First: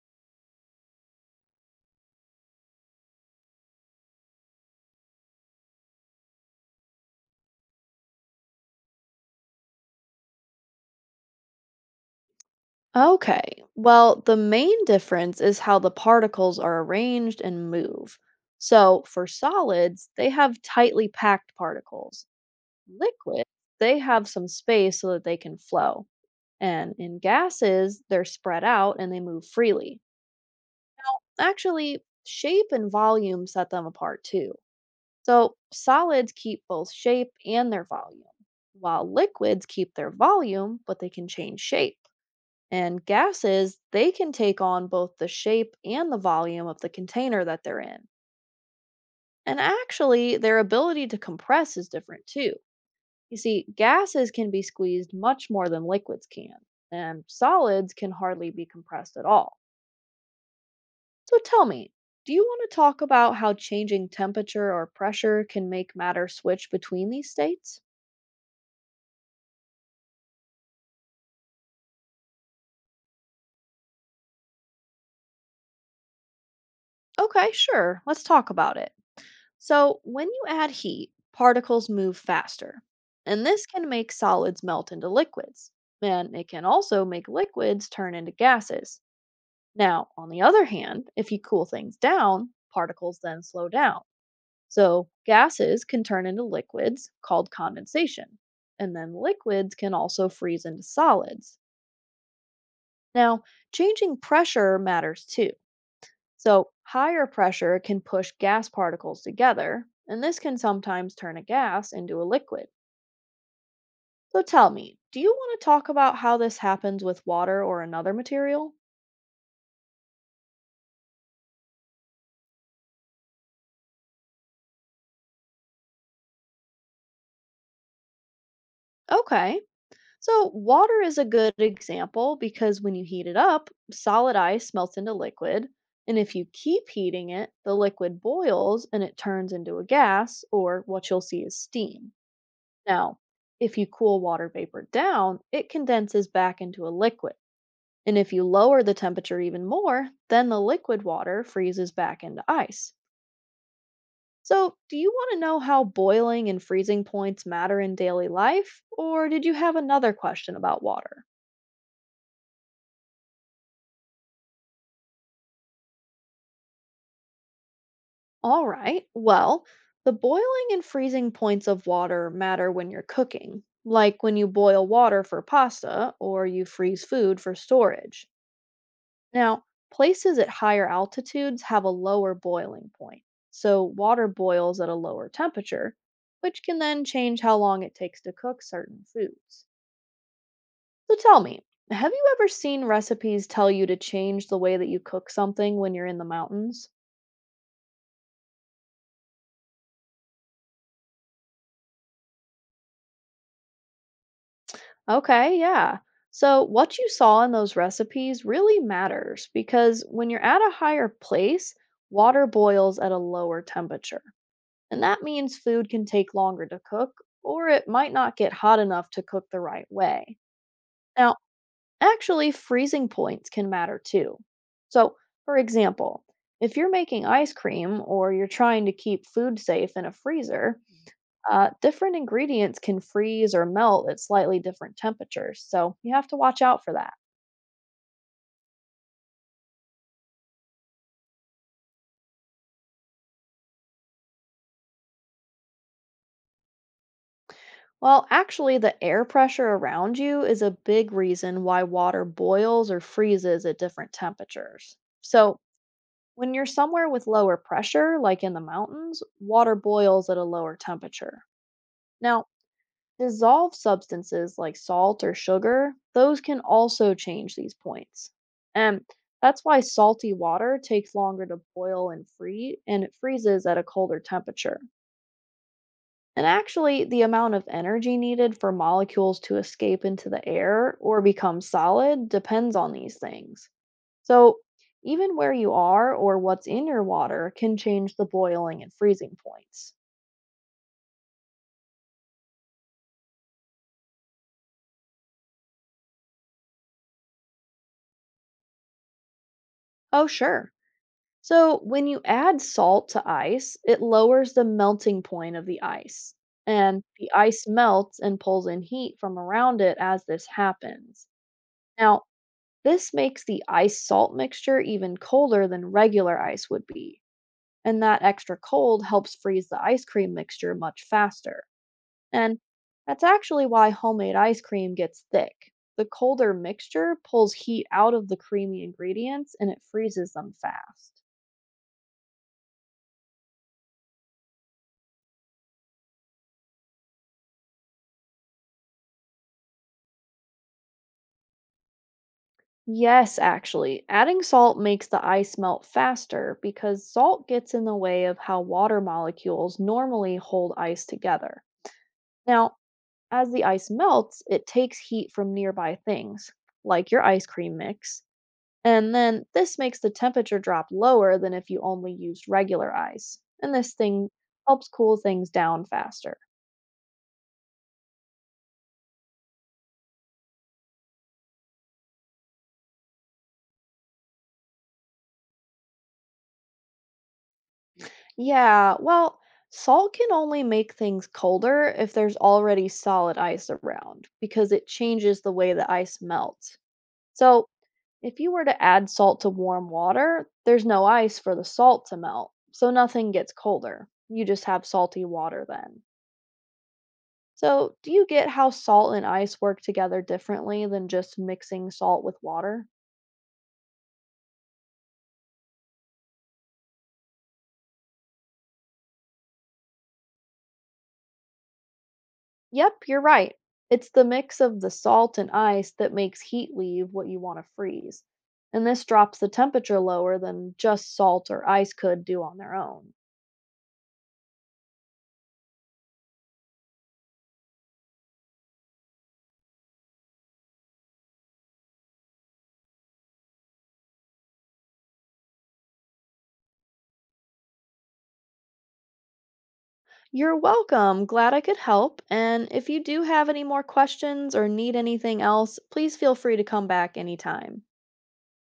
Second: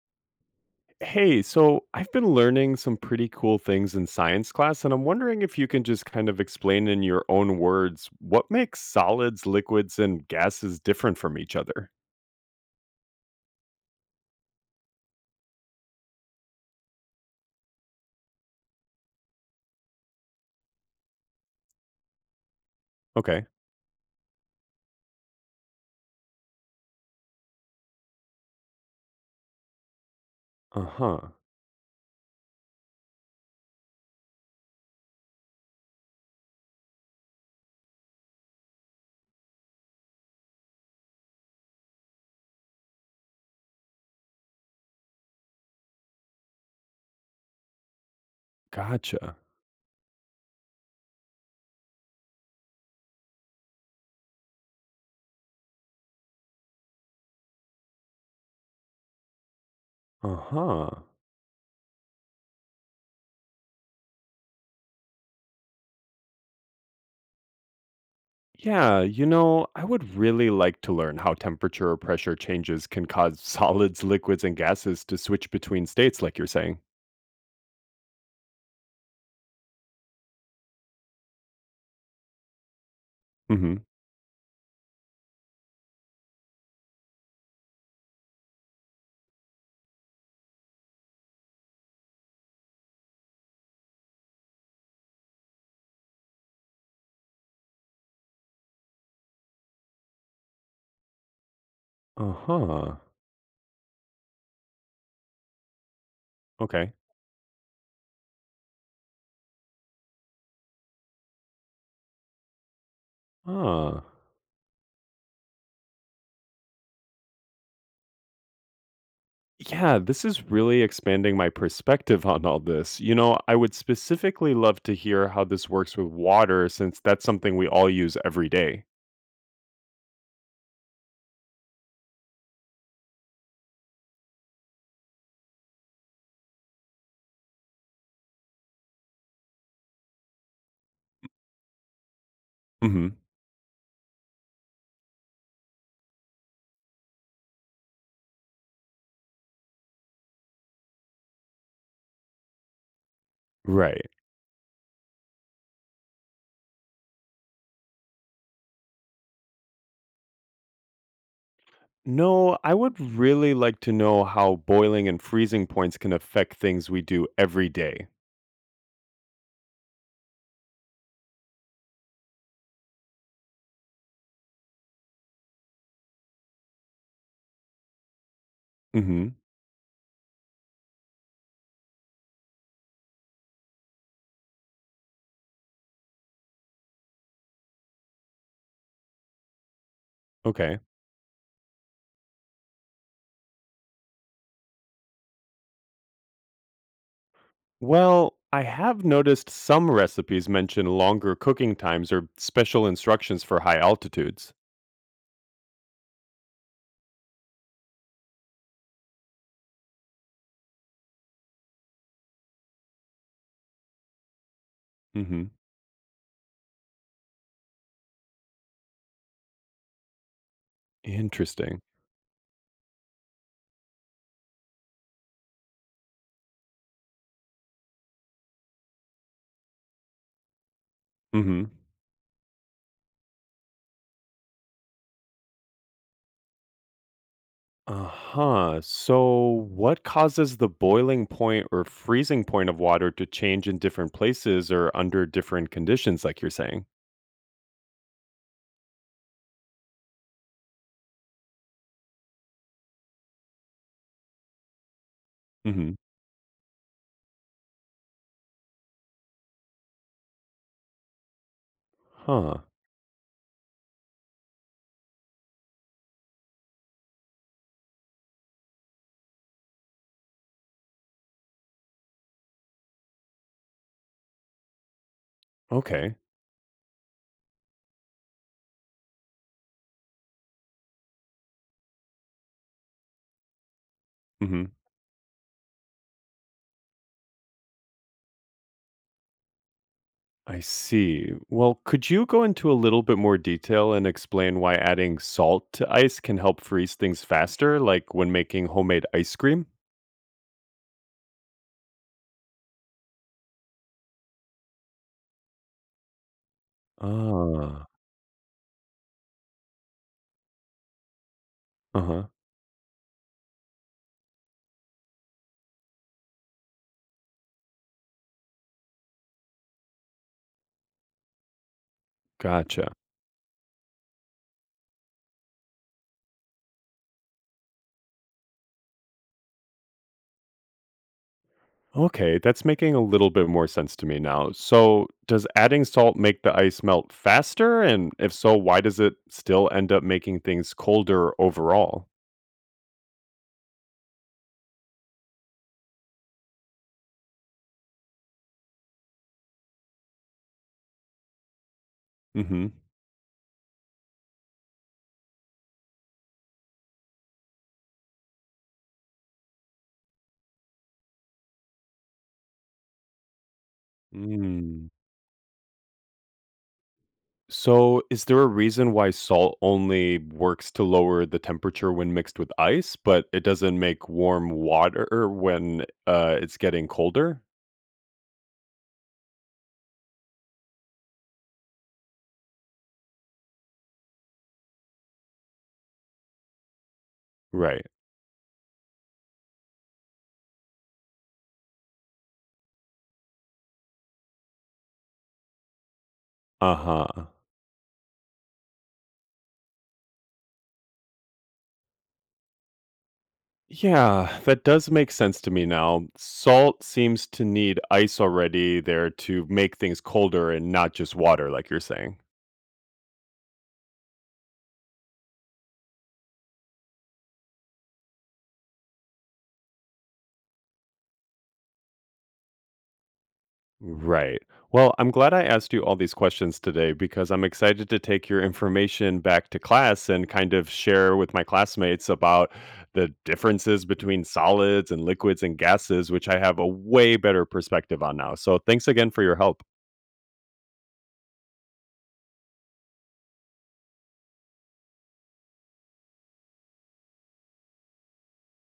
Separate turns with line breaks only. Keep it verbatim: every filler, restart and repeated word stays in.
Hey, so I've been learning some pretty cool things in science class, and I'm wondering if you can just kind of explain in your own words what makes solids, liquids, and gases different from each other.
Okay, well, the main difference is how the particles are arranged and move. So, for solids, they have tightly packed particles. Liquids,
Okay.
they have some space so that they can flow. And in gases, they're spread out and they move freely.
Uh huh.
Actually, shape and volume set them apart too. So, solids keep both shape and their volume, while liquids keep their volume, but they can change shape. And gases, they can take on both the shape and the volume of the container that they're in.
Gotcha.
And actually, their ability to compress is different too. You see, gases can be squeezed much more than liquids can, and solids can hardly be compressed at all.
Uh huh.
So tell me, do you want to talk about how changing temperature or pressure can make matter switch between these states?
Yeah, you know, I would really like to learn how temperature or pressure changes can cause solids, liquids, and gases to switch between states, like you're saying.
Okay, sure, let's talk about it. So, when you add heat, particles move faster, and
Mm
this
hmm.
can make solids melt into liquids, and it can also make liquids turn into gases. Now, on the other hand, if you cool things down, particles then slow down. So, gases can turn into liquids called condensation, and then liquids can also freeze into solids.
Uh huh.
Now, changing pressure matters too. So,
Okay.
higher pressure can push gas particles together, and this can sometimes turn a gas into a liquid.
Ah.
So, tell me, do you want to talk about how this happens with water or another material?
Yeah, this is really expanding my perspective on all this. You know, I would specifically love to hear how this works with water since that's something we all use every day.
Okay, so water is a good example because when you heat it up, solid ice melts into liquid, and if you keep heating it, the liquid boils and it turns into a gas, or what you'll see as steam.
Mm-hmm.
Now, if you cool water vapor down, it condenses back into a liquid. And if you lower the temperature even more, then the liquid water freezes back into ice.
Right.
So, do you want to know how boiling and freezing points matter in daily life, or did you have another question about water?
No, I would really like to know how boiling and freezing points can affect things we do every day.
All right, well, the boiling and freezing points of water matter when you're cooking, like when you boil water for pasta or you freeze food for storage.
Mm-hmm.
Now, places at higher altitudes have a lower boiling point, so water boils at a lower temperature, which can then change how long it takes to cook certain foods.
Okay.
So tell me, have you ever seen recipes tell you to change the way that you cook something when you're in the mountains?
Well, I have noticed some recipes mention longer cooking times or special instructions for high altitudes.
Okay, yeah. So, what you saw in those recipes really matters because when you're at a higher place, water boils at a lower temperature, and that
Mm-hmm.
means food can take longer to cook, or it might not get hot enough to cook the right way. Now,
Interesting.
actually, freezing points can matter too. So, for example, if you're making ice cream or you're trying to keep food safe in a freezer,
Mm-hmm.
uh, different ingredients can freeze or melt at slightly different temperatures, so you have to watch out for that.
Uh-huh. So what causes the boiling point or freezing point of water to change in different places or under different conditions, like you're saying?
Well, actually, the air pressure around you is a big reason why water boils or freezes at different temperatures. So,
Mm-hmm.
when you're somewhere with lower pressure, like in the mountains, water boils at a lower temperature. Now,
Huh.
dissolved substances like salt or sugar, those can also change these points. And that's why salty water takes longer to boil and free, and it freezes at a colder temperature.
Okay.
And actually, the amount of energy needed for molecules to escape into the air or become solid depends on these things. So,
Mm-hmm.
even where you are or what's in your water can change the boiling and freezing points.
I see. Well, could you go into a little bit more detail and explain why adding salt to ice can help freeze things faster, like when making homemade ice cream?
Oh, sure. So, when you add salt to ice, it lowers the melting point of the ice. And the ice
Ah,
melts and pulls in heat from around it as this happens. Now,
uh-huh.
this makes the ice salt mixture even colder than regular ice would be, and that extra cold helps freeze the ice cream mixture much faster. And
Gotcha.
that's actually why homemade ice cream gets thick. The colder mixture pulls heat out of the creamy ingredients and it freezes them fast.
Okay, that's making a little bit more sense to me now. So, does adding salt make the ice melt faster? And if so, why does it still end up making things colder overall?
Yes, actually, adding salt makes the ice melt faster because salt gets in the way of how water molecules normally hold ice together.
Mm-hmm.
Now, as the ice melts, it takes heat from nearby things, like your ice cream mix, and then this makes the temperature drop lower than if you only used regular ice. And this thing
Mm.
helps cool things down faster.
So, is there a reason why salt only works to lower the temperature when mixed with ice, but it doesn't make warm water when uh, it's getting colder?
Yeah, well, salt can only make things colder if there's already solid ice around because it changes the way the ice melts. So,
Right.
if you were to add salt to warm water, there's no ice for the salt to melt, so nothing gets colder. You just have salty water then.
Uh huh.
So, do you get how salt and ice work together differently than just mixing salt with water?
Yeah, that does make sense to me now. Salt seems to need ice already there to make things colder and not just water, like you're saying.
Yep, you're right. It's the mix of the salt and ice that makes heat leave what you want to freeze. And this drops the temperature lower than just salt or ice could do on their own.
Right. Well, I'm glad I asked you all these questions today because I'm excited to take your information back to class and kind of share with my classmates about the differences between solids and liquids and gases, which I have a way better perspective on now. So, thanks again for your help.
You're welcome. Glad I could help. And if you do have any more questions or need anything else, please feel free to come back anytime.